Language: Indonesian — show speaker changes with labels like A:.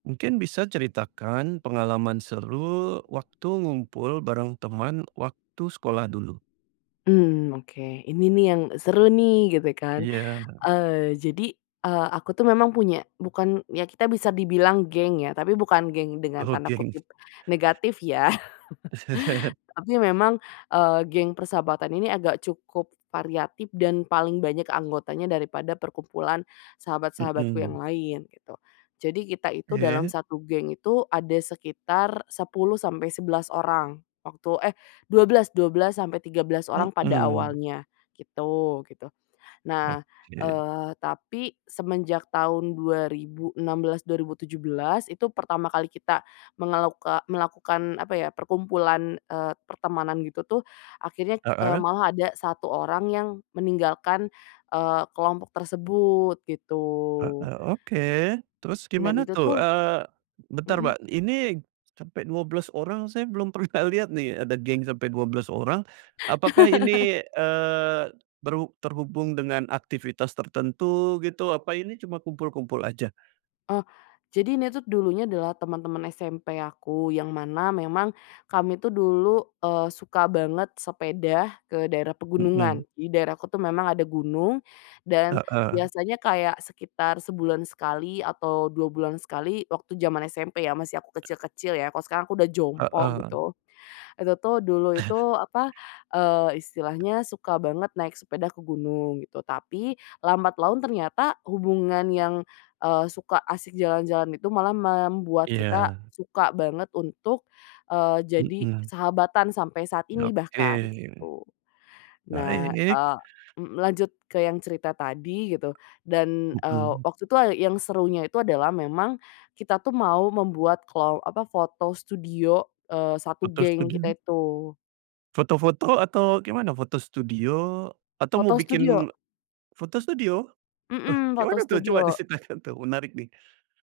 A: Mungkin bisa ceritakan pengalaman seru waktu ngumpul bareng teman, waktu sekolah dulu?
B: Mmm, oke. Ini nih yang seru nih, gitu kan.
A: Iya.
B: Eee, jadi, eee, aku tuh memang punya bukan, ya kita bisa dibilang geng ya, tapi bukan geng dengan
A: Oh,
B: tanda
A: geng.
B: kutip negatif ya. Tapi memang, eee, geng persahabatan ini agak cukup variatif dan paling banyak anggotanya daripada perkumpulan sahabat-sahabatku yang
A: Mmm.
B: lain gitu. Jadi kita itu dalam
A: Oke.
B: 1 geng itu ada sekitar 10 sampai 11 orang waktu eh, 12- 12 sampai 13 orang pada
A: Heeh.
B: awalnya gitu gitu. Nah,
A: Oke.
B: eee, tapi semenjak tahun 2016, 2017 itu pertama kali kita mengeluka melakukan apa ya perkumpulan, eee, pertemanan gitu tuh, akhirnya, eee,
A: Heeh.
B: malah ada 1 orang yang meninggalkan, eee, kelompok tersebut, gitu.
A: Heeh, oke. Terus
B: Dan
A: gimana
B: itu
A: tuh?
B: tuh
A: Eee, bentar
B: Mhm.
A: Mbak, ini sampai 12 orang saya belum pernah lihat nih ada geng sampai 12 orang. Apakah ini, eee, berhub terhubung dengan aktivitas tertentu, gitu? Apa ini cuma kumpul-kumpul aja?
B: Oh, jadi ini tuh dulunya adalah teman-teman SMP aku yang mana memang kami tuh dulu, eee, suka banget sepeda ke daerah pegunungan.
A: Mmm.
B: Di daerahku tuh memang ada gunung, dan
A: Heeh.
B: biasanya kayak sekitar sebulan sekali atau 2 bulan sekali waktu jaman SMP ya, masih aku kecil-kecil ya kalau sekarang aku udah jompo,
A: Heeh.
B: gitu. Itu tuh dulu itu, apa, eee, istilahnya suka banget naik sepeda ke gunung gitu. Tapi lambat laun ternyata hubungan yang, eee, suka asik jalan-jalan itu malah membuat kita
A: Iya.
B: suka banget untuk, eee, jadi
A: Mhm.
B: sahabatan sampai saat ini bahkan,
A: Oke.
B: gitu. Nah,
A: Baik.
B: eee, m lanjut ke yang cerita tadi gitu, dan, eee,
A: Mmm.
B: waktu itu yang serunya itu adalah memang kita tuh mau membuat kelo apa, foto studio, eee, 1
A: Foto
B: geng kita
A: studio?
B: itu.
A: Foto-foto atau gimana? Foto studio atau mau
B: Foto studio.
A: bikin foto studio? Wah,
B: Mmm,
A: kek
B: foto
A: mana tuh coba
B: studio.
A: diceritakan tuh menarik nih.